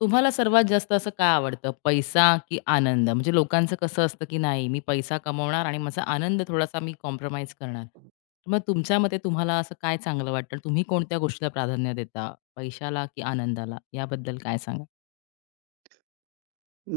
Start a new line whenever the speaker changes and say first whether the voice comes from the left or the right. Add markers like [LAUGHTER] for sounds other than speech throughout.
left: तुम्हाला सर्वात जास्त असं का आवडतं? पैसा की आनंद? म्हणजे लोकांचं कसं असतं, की नाही मी पैसा कमवणार आणि माझा आनंद थोडासा मी कॉम्प्रोमाईज करणार. मग तुमच्या मते तुम्हाला असं काय चांगलं वाटतं? तुम्ही कोणत्या गोष्टीला प्राधान्य देता? पैशाला की आनंदाला? याबद्दल काय सांगाल?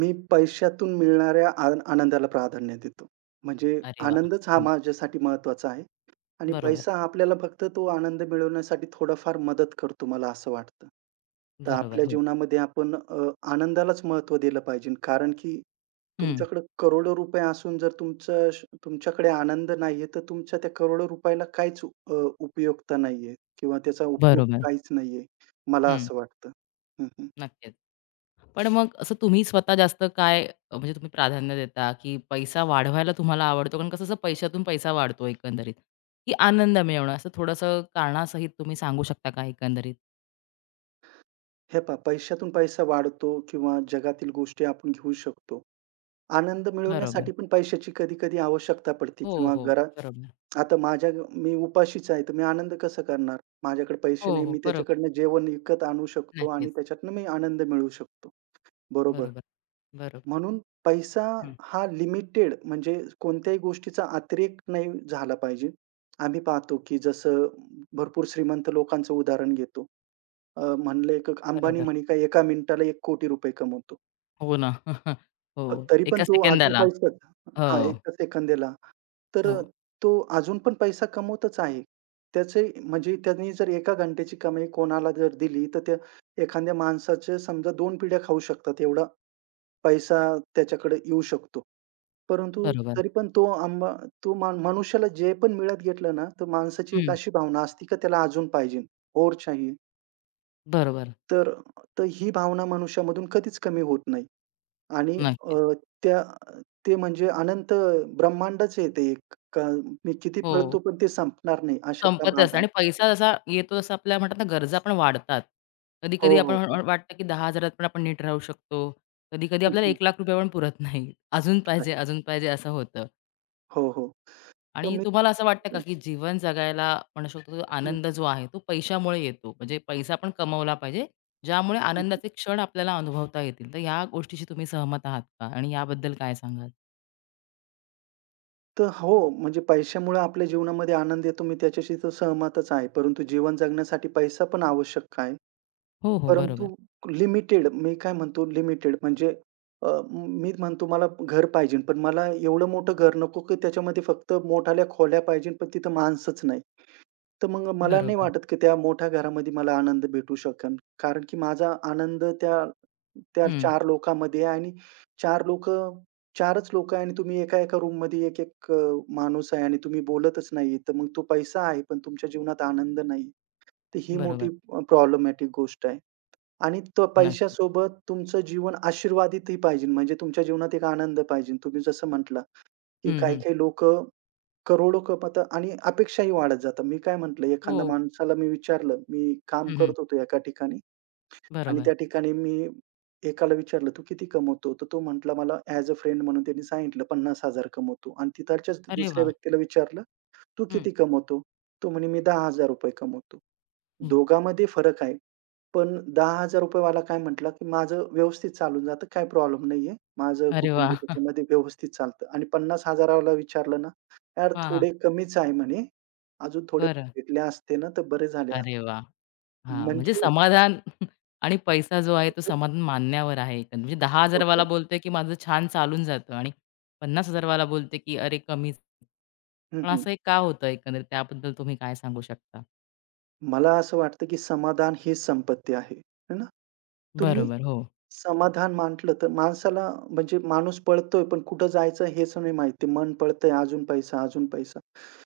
right: मी पैशातून मिळणाऱ्या आनंदाला प्राधान्य देतो. म्हणजे
left: अरे वाह!
right: आनंदच हा
left: हं.
right: माझ्यासाठी महत्त्वाचा आहे आणि
left: बरोबर,
right: पैसा हा आपल्याला फक्त तो आनंद मिळवण्यासाठी थोडाफार मदत करतो, मला असं वाटतं. तर
left: बरोबर.
right: आपल्या
left: हो.
right: जीवनामध्ये आपण आनंदालाच महत्त्व दिलं पाहिजे, कारण की
left: हं.
right: तुमच्याकडे करोडो रुपये असून जर तुमचं श तुमच्याकडे आनंद नाहीये, तर तुमच्या त्या करोडो रुपयाला काहीच उपयोगिता नाहीये किंवा त्याचा उपयोग
left: बरोबर.
right: काहीच नाहीये, मला
left: हं.
right: असं वाटतं. हं, हं.
left: नक्कीच. पण मग असं तुम्ही स्वतः जास्त काय म्हणजे तुम्ही प्राधान्य देता, की पैसा वाढवायला तुम्हाला आवडतो? कारण कसं असं पैशातून पैसा वाढतो एकंदरीत, की आनंद मिळवणं असं थोडंसं कारणासहित तुम्ही सांगू शकता का एकंदरीत?
right: हे पहा, पैशातून पैसा वाढतो किंवा जगातील गोष्टी आपण घेऊ शकतो. आनंद
left: बरोबर.
right: मिळवण्यासाठी पण पैशाची कधी-कधी आवश्यकता पडते
left: हो,
right: किंवा
left: हो.
right: घरात.
left: बरोबर.
right: आता मी उपाशीच आहे, तर मी आनंद कसा करणार? माझ्याकडे पैसे
left: हो,
right: नाही,
left: हो.
right: मी
left: बरोबर.
right: त्याच्याकडनं जेवण विकत आणू शकतो
left: नक्कीच.
right: आणि त्याच्यातनं मी आनंद मिळवू शकतो. बरोबर.
left: बरोबर. बरोबर.
right: म्हणून पैसा
left: हं.
right: हा लिमिटेड, म्हणजे कोणत्याही गोष्टीचा अतिरेक नाही झाला पाहिजे. आम्ही पाहतो, की जसं भरपूर श्रीमंत लोकांचं उदाहरण घेतो. म्हणले एक अंबानी
left: बरोबर.
right: म्हणे काय एका मिनिटाला ₹1,00,00,000 कमवतो.
left: हो ना. [LAUGHS] हो.
right: तरी पण
left: एका
right: तो अजून
left: सेकंदाला.
right: पैसाच
left: हो,
right: हां, एका सेकंदाला. तर
left: हो.
right: तो अजून पण पैसा कमवतच आहे. त्याचे म्हणजे त्यांनी जर एका घंट्याची कमाई कोणाला जर दिली, तर त्या एखाद्या माणसाचे समजा दोन पिढ्या खाऊ शकतात एवढा पैसा त्याच्याकडे येऊ शकतो. परंतु
left: बरोबर.
right: तरी पण तो अंबा तो मा मनुष्याला जे पण मिळत घेतलं ना, तर माणसाची एक
left: हं.
right: अशी भावना असते, की त्याला अजून पाहिजे, और चाहिए.
left: बरोबर.
right: तर तर ही भावना मनुष्यामधून कधीच कमी होत नाही आणि अ,
left: नक्कीच.
right: त्या ते म्हणजे अनंत ब्रह्मांडच आहे ते एक. का मी किती
left: हो.
right: पळतो पण ते संपणार नाही अशातला
left: संपत
right: भाग
left: असतं
right: आहे.
left: आणि पैसा जसा येतो तसा आपल्या म्हणतात ना गरजा पण वाढतात.
right: हो,
left: कधी-कधी
right: हो,
left: आपण
right: हो.
left: वाटतं की 10,000त पण आपण नीट राहू शकतो. कधी-कधी
right: हं,
left: आपल्याला
right: हं.
left: ₹1,00,000 पण पुरत नाही. अजून
right: आहे.
left: पाहिजे, अजून पाहिजे असं होतं.
right: हो, हो. तर
left: आणि
right: मी
left: तुम्हाला असं वाटतं का
right: हं,
left: की जीवन जगायला म्हणू शकतो तो
right: हं,
left: आनंद जो आहे तो पैशामुळे येतो? म्हणजे पैसा आपण कमवला पाहिजे, ज्यामुळे
right: हं.
left: आनंदाचे क्षण आपल्याला अनुभवता येतील. तर ह्या गोष्टीशी तुम्ही सहमत आहात का? आणि याबद्दल काय सांगाल?
right: तर हो, म्हणजे पैशामुळे आपल्या जीवनामध्ये आनंद येतो, मी त्याच्याशी तर सहमतच आहे. परंतु जीवन जगण्यासाठी पैसा पण आवश्यक आहे.
left: हो, हो.
right: परंतु
left: बरोबर.
right: लिमिटेड, मी काय म्हणतो लिमिटेड म्हणजे अ, मी म्हणतो, मला घर पाहिजे, पण मला एवढं मोठं घर नको, की त्याच्यामध्ये फक्त मोठाल्या खोल्या पाहिजे, पण तिथं माणसंच नाही. तर मग मला नाही
left: बरोबर.
right: वाटत, की त्या मोठ्या घरामध्ये मला आनंद भेटू शकेल. कारण की माझा आनंद त्या त्या
left: हं.
right: 4 लोकांमध्ये आहे आणि 4 लोकं 4च लोकं आहे आणि तुम्ही एका-एका रूममध्ये एक-एक माणूस आहे आणि तुम्ही बोलतच नाहीये. तर मग तो पैसा आहे, पण तुमच्या जीवनात आनंद नाही. तर ही मोठी
left: बरोबर.
right: प्रॉब्लेमॅटिक गोष्ट आहे. आणि तो
left: नक्की.
right: पैशासोबत तुमचं जीवन आशीर्वादितही पाहिजे. म्हणजे तुमच्या जीवनात एक आनंद पाहिजे. तुम्ही जसं म्हटला, की
left: हं, हं.
right: काही-काही लोकं करोडो कमवतात आणि अपेक्षाही वाढत जातात. मी काय म्हटलं, एखाद्या
left: हो.
right: माणसाला मी विचारलं, मी काम
left: हं, हं.
right: करत होतो एका ठिकाणी आणि
left: बरोबर.
right: त्या ठिकाणी मी एकाला विचारलं, "तू किती कमवतो?" तर तो म्हटला, "मला ॲज अ फ्रेंड" म्हणून त्यांनी सांगितलं, "₹50,000 कमवतो" आणि तिथल्याच
left: अरे
right: दुसऱ्या
left: वा
right: व्यक्तीला विचारलं, "तू
left: हं.
right: किती कमवतो?" तो म्हणे, "मी ₹10,000 कमवतो."
left: हं.
right: दोघांमध्ये फरक आहे. पण ₹10,000 वाला काय म्हटला, की माझं व्यवस्थित चालून जातं, काही प्रॉब्लेम नाहीये. माझं
left: अरे वा
right: कुटुंब
left: [LAUGHS]
right: त्याच्यामध्ये व्यवस्थित चालतं आणि 50,000 वाला विचारलं ना, "यार
left: हां, हां.
right: थोडे कमीच आहे" म्हणे. "अजून थोडे
left: बरं.
right: भेटले असते ना, तर बरे झाले
left: अरे वा
right: असते."
left: हां, म्हणजे
right: म्हणजे
left: समाधान [LAUGHS] आणि पैसा जो आहे तो समाधान मानण्यावर आहे एकंदरीत. म्हणजे
right: हो,
left: 10,000 वाला
right: हो.
left: बोलतोय, की माझं छान चालून जातं आणि 50,000 वाला बोलतोय, की अरे कमीच.
right: हं,
left: पण
right: हं.
left: असं हे का होतं एकंदरीत त्याबद्दल तुम्ही काय सांगू शकता?
right: मला असं वाटतं, की समाधान ही संपत्ती आहे. है ना? तुम्ही
left: बरोबर. हो,
right: समाधान म्हटलं तर माणसाला म्हणजे माणूस पळतोय, पण कुठं जायचं हेच नाही माहिती. मन पळतंय अजून पैसा, अजून पैसा.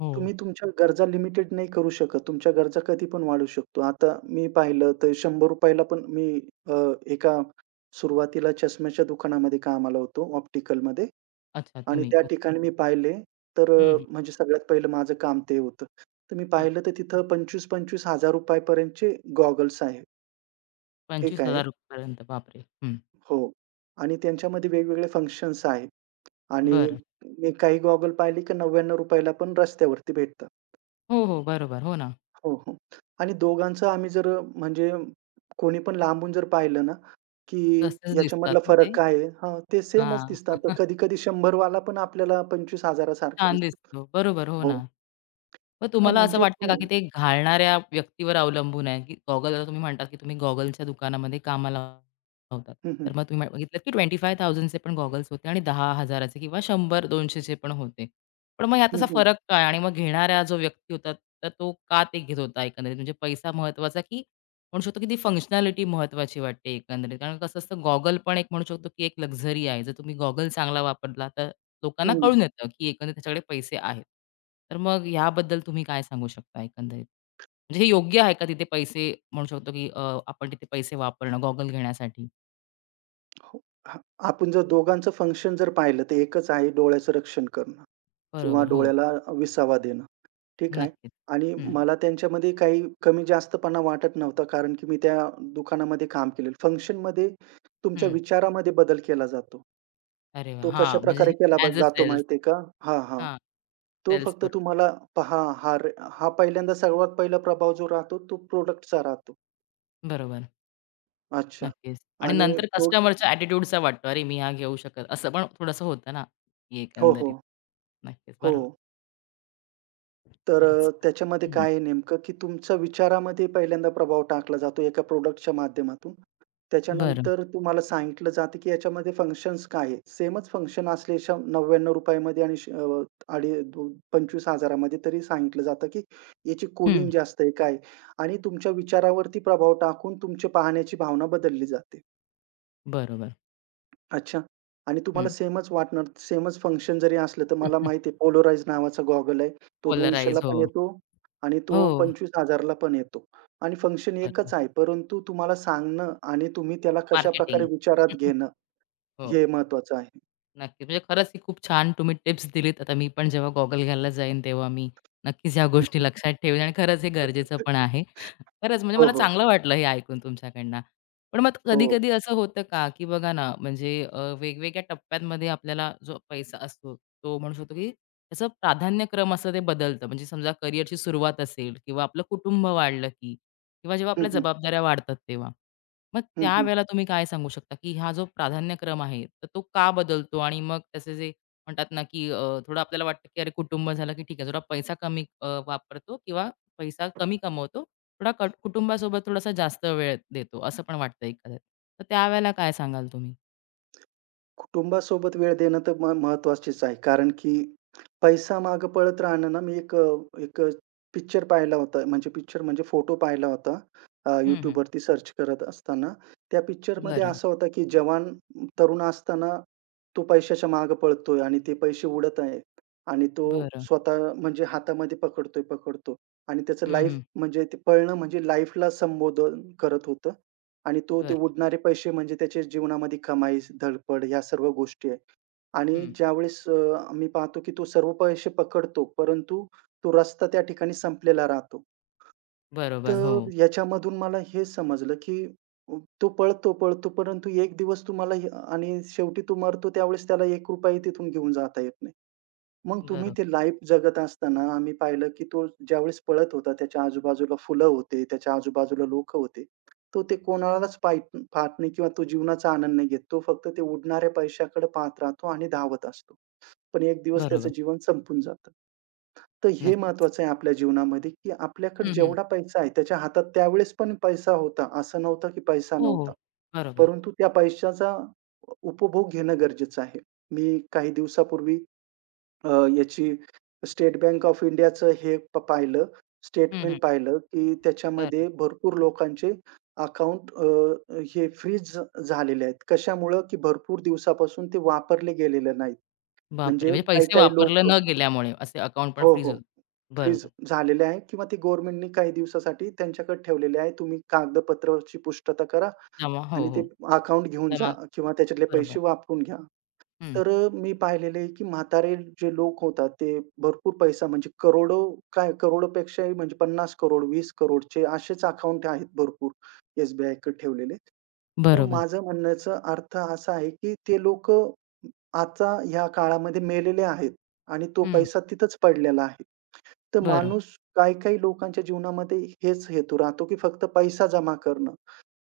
left: हो.
right: तुम्ही तुमच्या गरजा लिमिटेड नाही करू शकत. तुमच्या गरजा कधी पण वाढू शकतो. आता मी पाहिलं तर ₹100 ला पण अ, एका सुरुवातीला चष्म्याच्या दुकानामध्ये कामाला होतो, ऑप्टिकलमध्ये.
left: अच्छा
right: आणि
left: तुम्ही.
right: त्या
left: ओके.
right: ठिकाणी मी पाहिले, तर
left: हं, हं,
right: म्हणजे सगळ्यात पहिलं माझं काम ते होतं. तर मी
left: हं.
right: पाहिलं तर तिथं ₹25,000-₹25,000 पर्यंतचे गॉगल्स आहेत. ठीक आहे.
left: ₹25,000 पर्यंत. बापरे! हं.
right: हो. आणि त्यांच्यामध्ये वेगवेगळे फंक्शन्स आहेत आणि
left: बरं.
right: मी काही गॉगल पाहिले, की ₹99 ला पण रस्त्यावरती भेटतात.
left: हो, हो. बरोबर. हो ना.
right: हो, हो. आणि दोघांचं आम्ही जर म्हणजे कोणी पण लांबून जर पाहिलं ना, की
left: तसेच दिसतात
right: याच्यामधला
left: ना ते.
right: फरक काय आहे? हां, ते सेमच
left: हां.
right: दिसतात. तर
left: [LAUGHS]
right: कधी-कधी 100 वाला पण आपल्याला 25,000 सारखा
left: छान
right: दिसतो.
left: दिसतो. बरोबर. हो
right: हो.
left: ना. मग
right: तर
left: तुम्हाला असं
right: म्हणजे
left: वाटतं का,
right: तुम्ही
left: की ते घालणाऱ्या व्यक्तीवर अवलंबून आहे, की गॉगल आता तुम्ही म्हणतात, की तुम्ही गॉगलच्या दुकानामध्ये कामाला होतात.
right: हं.
left: तर मग तुम्ही बघितलं, की 25,000 चे पण गॉगल्स होते आणि 10,000 चे किंवा 100-200 पण होते. पण मग ह्यात
right: हं,
left: असा
right: हं.
left: फरक काय आणि मग घेणारा जो व्यक्ती होता, तर तो का ते घेत होता एकंदरीत? म्हणजे पैसा महत्त्वाचा की म्हणू शकतो की ती फंक्शनॅलिटी महत्त्वाची वाटते एकंदरीत. कारण कसं असतं गॉगल पण एक म्हणू शकतो की एक लक्झरी आहे. जर तुम्ही गॉगल चांगला वापरला तर
right: हं,
left: लोकांना
right: हं.
left: कळून येतं की एकंदरीत त्याच्याकडे पैसे आहेत. तर मग ह्याबद्दल तुम्ही काय सांगू शकता एकंदरीत? म्हणजे हे योग्य आहे का तिथे पैसे म्हणू शकतो की आपण तिथे पैसे वापरणं गॉगल घेण्यासाठी?
right: हो. हां, आपण जर दोघांचं फंक्शन जर पाहिलं, तर एकच आहे डोळ्याचं रक्षण करणं किंवा
left: बरोबर. हो,
right: डोळ्याला विसावा देणं. ठीक आहे.
left: नक्कीच.
right: आणि
left: हं,
right: मला त्यांच्यामध्ये काही कमी-जास्तपणा वाटत नव्हता, कारण की मी त्या दुकानामध्ये काम केलेलं. फंक्शनमध्ये तुमच्या
left: हं.
right: विचारामध्ये बदल केला जातो.
left: अरे वाह!
right: तो
left: हां, म्हणजे
right: कशाप्रकारे
left: [LAUGHS]
right: केला
left: ॲज अ
right: जातो
left: सेल्स.
right: माहिती आहे का? हां, हां.
left: हां,
right: तो
left: सेल्स
right: फक्त
left: बरोबर.
right: तुम्हाला पहा, हा पहिल्यांदा सर्वात पहिला प्रभाव जो राहतो, तो प्रॉडक्टचा राहतो.
left: बरोबर.
right: अच्छा.
left: नक्कीच. आणि
right: आणि
left: नंतर
right: प्रो
left: कस्टमरच्या ॲटिट्यूडचा वाटतो, "अरे, मी हा घेऊ शकत." असं पण थोडंसं होतं ना,
right: हो,
left: एकंदरीत.
right: हो.
left: नक्कीच,
right: हो.
left: बरोबर.
right: तर
left: खरंच.
right: त्याच्यामध्ये
left: हं,
right: काय आहे नेमकं, की तुमच्या विचारामध्ये पहिल्यांदा प्रभाव टाकला जातो एका प्रॉडक्टच्या माध्यमातून.
left: बरं.
right: त्याच्यानंतर तुम्हाला सांगितलं जातं, की याच्यामध्ये फंक्शन्स काय आहे. सेमच फंक्शन असले शं ₹99 मध्ये आणि श अडी दो 25,000 मध्ये तरी सांगितलं जातं, की याची
left: हं,
right: कूलिंग जास्त आहे, काय आणि तुमच्या विचारावरती प्रभाव टाकून तुमची पाहण्याची भावना बदलली जाते.
left: बरोबर.
right: अच्छा. आणि तुम्हाला
left: हं.
right: सेमच वाटणार, सेमच फंक्शन जरी असलं, तर मला
left: [LAUGHS]
right: माहिती आहे पोलराइज नावाचा गॉगल आहे. तो 200
left: पोलराइज.
right: ला पण
left: हो.
right: येतो आणि
left: हो,
right: तो 25,000 ला पण येतो आणि फंक्शन
left: बरोबर.
right: एकच आहे. परंतु तुम्हाला सांगणं आणि तुम्ही त्याला कशाप्रकारे
left: मार्केटिंग.
right: विचारात
left: [LAUGHS]
right: घेणं,
left: हो.
right: हे महत्वाचं आहे.
left: नक्कीच. म्हणजे खरंच ही खूप छान तुम्ही टिप्स दिलीत. आता मी पण जेव्हा गॉगल घ्यायला जाईन, तेव्हा मी नक्कीच ह्या
right: हं,
left: गोष्टी
right: हं.
left: लक्षात ठेवेन आणि खरंच हे गरजेचं पण आहे.
right: [LAUGHS]
left: खरंच म्हणजे
right: हो,
left: मला
right: हो.
left: चांगलं वाटलं हे ऐकून तुमच्याकडनं. पण मग
right: हो.
left: कधी-कधी असं होतं का, की बघा ना, म्हणजे वेगवेगळ्या टप्प्यांमध्ये आपल्याला जो पैसा असतो, तो म्हणू शकतो, की त्याचं प्राधान्यक्रम असं ते बदलतं. म्हणजे समजा करिअरची सुरुवात असेल किंवा आपलं कुटुंब वाढलं, की किंवा जेव्हा
right: हं,
left: आपल्या
right: हं.
left: जबाबदाऱ्या वाढतात तेव्हा. मग
right: हं, हं.
left: त्यावेळेला तुम्ही काय सांगू शकता, की हा जो प्राधान्यक्रम आहे, तर तो का बदलतो? आणि मग त्याचे जे म्हणतात ना, की थोडं आपल्याला वाटतं, की अरे कुटुंब झालं, की ठीक आहे थोडा पैसा कमी वापरतो किंवा पैसा कमी कमवतो. थोडा कट कुटुंबासोबत थोडासा जास्त वेळ देतो, असं पण वाटतं एखाद्यात. तर त्यावेळेला काय सांगाल तुम्ही?
right: कुटुंबासोबत वेळ देणं तर महत्त्वाचीच आहे. कारण की पैसा मागे पळत राहणं ना, मी एक पिक्चर पाहिला होता. म्हणजे पिक्चर म्हणजे फोटो पाहिला होता,
left: हं, हं.
right: YouTubeवरती सर्च करत असताना. त्या पिक्चरमध्ये
left: बरं,
right: असा होता, की जवान तरुण असताना तो पैशाच्या मागे पळतोय आणि ते पैसे उडत आहेत. आणि तो
left: बरं.
right: स्वतः म्हणजे हातामध्ये पकडतोय, पकडतो. आणि त्याचं
left: हं,
right: लाईफ
left: हं.
right: म्हणजे ते पळणं म्हणजे लाईफला संबोधन करत होतं. आणि तो ते
left: बरं.
right: उडणारे पैसे म्हणजे त्याच्या जीवनामध्ये कमाई, धडपड ह्या सर्व गोष्टी आहे. आणि
left: हं.
right: ज्यावेळेस मी पाहतो, की तो सर्व पैसे पकडतो, परंतु तो रस्ता त्या ठिकाणी संपलेला राहतो.
left: बरोबर.
right: तर
left: हो.
right: ह्याच्यामधून मला हे समजलं, की तो पळतो, पळतो, परंतु एक दिवस आणि शेवटी तो मरतो त्यावेळेस त्याला ₹1 तिथून घेऊन जाता येत नाही. मग तुम्ही
left: बरोबर,
right: ते लाईफ जगत असताना आम्ही पाहिलं, की तो ज्यावेळेस पळत होता, त्याच्या आजूबाजूला फुलं होते, त्याच्या आजूबाजूला लोकं होते. तो ते कोणालाच पाहत नाही किंवा तो जीवनाचा आनंद नाही घेत. तो फक्त ते उडणाऱ्या पैशाकडे पाहत राहतो आणि धावत असतो. पण एक दिवस त्याचं
left: बरोबर.
right: जीवन संपून जातं. तर हे
left: नक्कीच.
right: महत्वाचं आहे आपल्या जीवनामध्ये, की आपल्याकडे
left: हं, हं.
right: जेवढा पैसा आहे, त्याच्या हातात त्यावेळेस पण पैसा होता. असं नव्हतं, की पैसा
left: हो, हो.
right: नव्हता.
left: बरोबर.
right: परंतु त्या पैशाचा उपभोग घेणं गरजेचं आहे. मी काही दिवसापूर्वी अ, याची स्टेट बँक ऑफ इंडियाचं
left: हं,
right: स्टेटमेंट
left: हं.
right: पाहिलं, की
left: बरं.
right: त्याच्यामध्ये भरपूर लोकांचे अकाउंट हे फ्रीज झालेले आहेत. कशामुळं? की भरपूर दिवसापासून ते वापरले गेलेले नाहीत.
left: बापरे!
right: म्हणजे
left: म्हणजे पैसे
right: काही-काही
left: वापरले
right: लोक
left: न गेल्यामुळे असे अकाउंट पण
right: हो,
left: फ्रीज
right: हो.
left: होतं.
right: फ्रीज
left: बरोबर.
right: झालेले आहे किंवा ते गव्हर्नमेंटनी काही दिवसासाठी त्यांच्याकडे ठेवलेले आहे. तुम्ही कागदपत्राची पुष्टता करा.
left: जमा हो,
right: आणि ते
left: हो.
right: अकाउंट घेऊन जा
left: जमा
right: किंवा त्याच्यातले
left: बरोबर.
right: पैसे वापरून घ्या.
left: हं.
right: तर मी पाहिलेलं आहे, की म्हातारे जे लोक होतात, ते भरपूर पैसा म्हणजे करोडो, काय करोडोपेक्षाही म्हणजे 50 करोड, 20 करोड चे असेच अकाउंट आहेत भरपूर एस-बी-आयकडे ठेवलेले. तर
left: बरोबर.
right: माझं म्हणण्याचा अर्थ असा आहे, की ते लोकं आता ह्या काळामध्ये मेलेले आहेत आणि तो
left: हं.
right: पैसा तिथंच पडलेला आहे. तर
left: बरं
right: माणूस काही-काही लोकांच्या जीवनामध्ये हेच हेतू राहतो, की फक्त पैसा जमा करणं.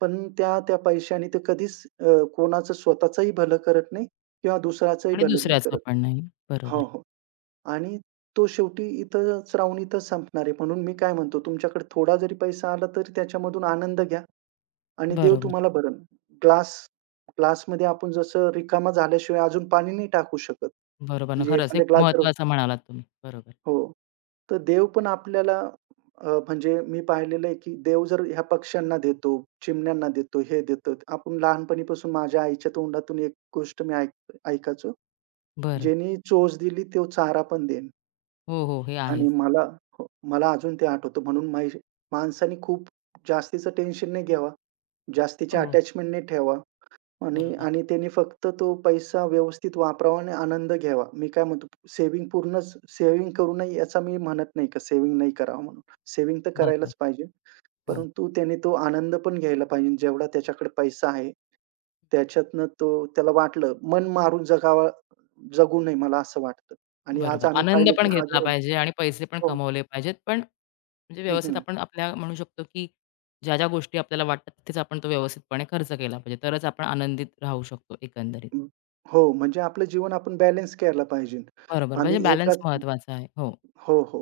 right: पण त्या पैशाने ते कधीच कोणाचं स्वतःचंही भलं करत नाही किंवा दुसऱ्याचंही
left: आणि
right: भलं नाही
left: दुसऱ्याचं
right: करत.
left: पण नाही. बरोबर.
right: हो, हो. आणि तो शेवटी इथंच राहून इथंच संपणार आहे. म्हणून मी काय म्हणतो, तुमच्याकडे थोडा जरी पैसा आला तरी त्याच्यामधून आनंद घ्या आणि देव
left: बरोबर.
right: तुम्हाला भरेल. ग्लास ग्लासमध्ये आपण जसं रिकामा झाल्याशिवाय अजून पाणी नाही टाकू शकत.
left: बरोबर ना.
right: म्हणजे
left: खरंच हे
right: एखादा
left: खूप
right: ग्लास जर
left: महत्वाचं म्हणालात तुम्ही. बरोबर.
right: हो. तर देव पण आपल्याला म्हणजे मी पाहिलेलं आहे, की देव जर ह्या पक्ष्यांना देतो, चिमण्यांना देतो, हे देतो. आपण लहानपणीपासून माझ्या आईच्या तोंडातून एक गोष्ट मी ऐकायचो,
left: बरं.
right: "ज्यानी चोच दिली तो चारा पण देईन."
left: हो, हो. हे आहेच.
right: आणि मला हो, मला अजून ते आठवतं. म्हणून माणसाने खूप जास्तीचं टेन्शन नाही घ्यावा, जास्तीचे
left: हो. हो.
right: अटॅचमेंट नाही ठेवा. आणि
left: बरोबर.
right: आणि त्याने फक्त तो पैसा व्यवस्थित वापरावा आणि आनंद घ्यावा. मी काय म्हणतो, सेव्हिंग पूर्णच सेव्हिंग करू नये याचा मी म्हणत नाही, का सेव्हिंग नाही करावं म्हणून. सेव्हिंग तर
left: बरोबर.
right: करायलाच पाहिजे.
left: हो.
right: परंतु त्याने तो आनंद पण घ्यायला पाहिजे जेवढा त्याच्याकडे पैसा आहे. त्याच्यातनं तो त्याला वाटलं मन मारून जगावा जगू नये मला असं वाटतं. आणि आज
left: बरोबर.
right: आम्ही
left: आनंद
right: पाहिलं की
left: पण घेतला
right: हजारो
left: पाहिजे आणि पैसे पण
right: हो.
left: कमवले पाहिजेत. पण म्हणजे
right: हं,
left: व्यवस्थित
right: हं.
left: आपण आपल्या म्हणू शकतो, की ज्या-ज्या गोष्टी आपल्याला वाटतात तिथेच आपण तो व्यवस्थितपणे खर्च केला पाहिजे. तरच आपण आनंदित राहू शकतो एकंदरीत.
right: हं. हो, म्हणजे आपलं जीवन आपण बॅलन्स करायला पाहिजे.
left: बरोबर. म्हणजे
right: आम्ही
left: बॅलन्स
right: एकाच
left: महत्वाचा आहे. हो.
right: हो, हो.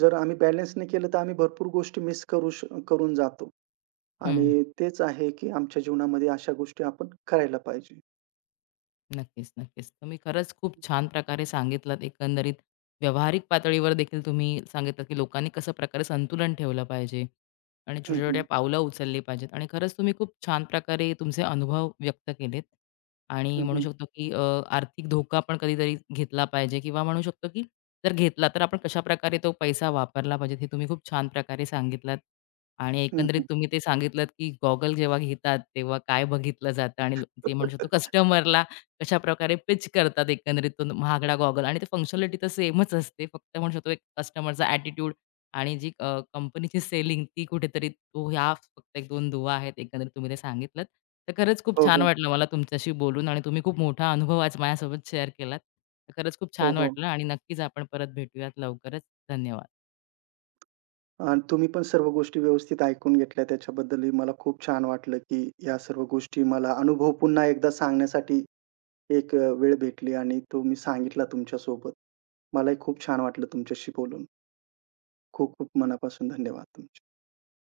right: जर आम्ही बॅलन्स नाही केलं, तर आम्ही भरपूर गोष्टी मिस करू करून जातो.
left: हं.
right: आणि तेच आहे, की आमच्या जीवनामध्ये अशा गोष्टी आपण करायला पाहिजे.
left: नक्कीच, नक्कीच. तुम्ही खरंच खूप छान प्रकारे सांगितलत एकंदरीत व्यावहारिक पातळीवर देखील तुम्ही सांगितलं, की लोकांनी कसं प्रकारे संतुलन ठेवलं पाहिजे आणि
right: हं,
left: छोट्या-छोट्या
right: हं.
left: पावलं उचलली पाहिजेत आणि खरंच तुम्ही खूप छान प्रकारे तुमचे अनुभव व्यक्त केलेत आणि
right: हं,
left: म्हणू
right: हं.
left: शकतो, की आर्थिक धोका पण कधीतरी घेतला पाहिजे किंवा म्हणू शकतो, की जर घेतला तर आपण कशाप्रकारे तो पैसा वापरला पाहिजे हे तुम्ही खूप छान प्रकारे सांगितलात आणि
right: हं,
left: एकंदरीत
right: हं.
left: तुम्ही ते सांगितलत, की गॉगल जेव्हा घेतात तेव्हा काय बघितलं जातं आणि ते म्हणू शकतो
right: [LAUGHS]
left: कस्टमरला कशाप्रकारे पिच करतात एकंदरीत तो महागडा गॉगल आणि ते फंक्शनॅलिटी तर सेमच असते. फक्त म्हणू शकतो एक कस्टमरचा ॲटिट्यूड आणि जी कंपनीची सेलिंग ती कुठेतरी तो ह्या फक्त 1-2 दुवा आहेत एकंदरीत तुम्ही ते सांगितलत. तर खरंच खूप
right: हो,
left: छान
right: हो.
left: वाटलं मला तुमच्याशी बोलून आणि तुम्ही खूप मोठा अनुभव आज माझ्यासोबत शेअर केलात. तर खरंच खूप
right: हो,
left: छान
right: हो.
left: वाटलं आणि नक्कीच आपण परत भेटूयात लवकरच. धन्यवाद.
right: आणि तुम्ही पण सर्व गोष्टी व्यवस्थित ऐकून घेतल्या. त्याच्याबद्दलही मला खूप छान वाटलं, की या सर्व गोष्टी मला अनुभव पुन्हा एकदा सांगण्यासाठी एक वेळ भेटली आणि तो मी सांगितला तुमच्यासोबत. मलाही खूप छान वाटलं तुमच्याशी बोलून. खूप खूप मनापासून धन्यवाद तुमचे.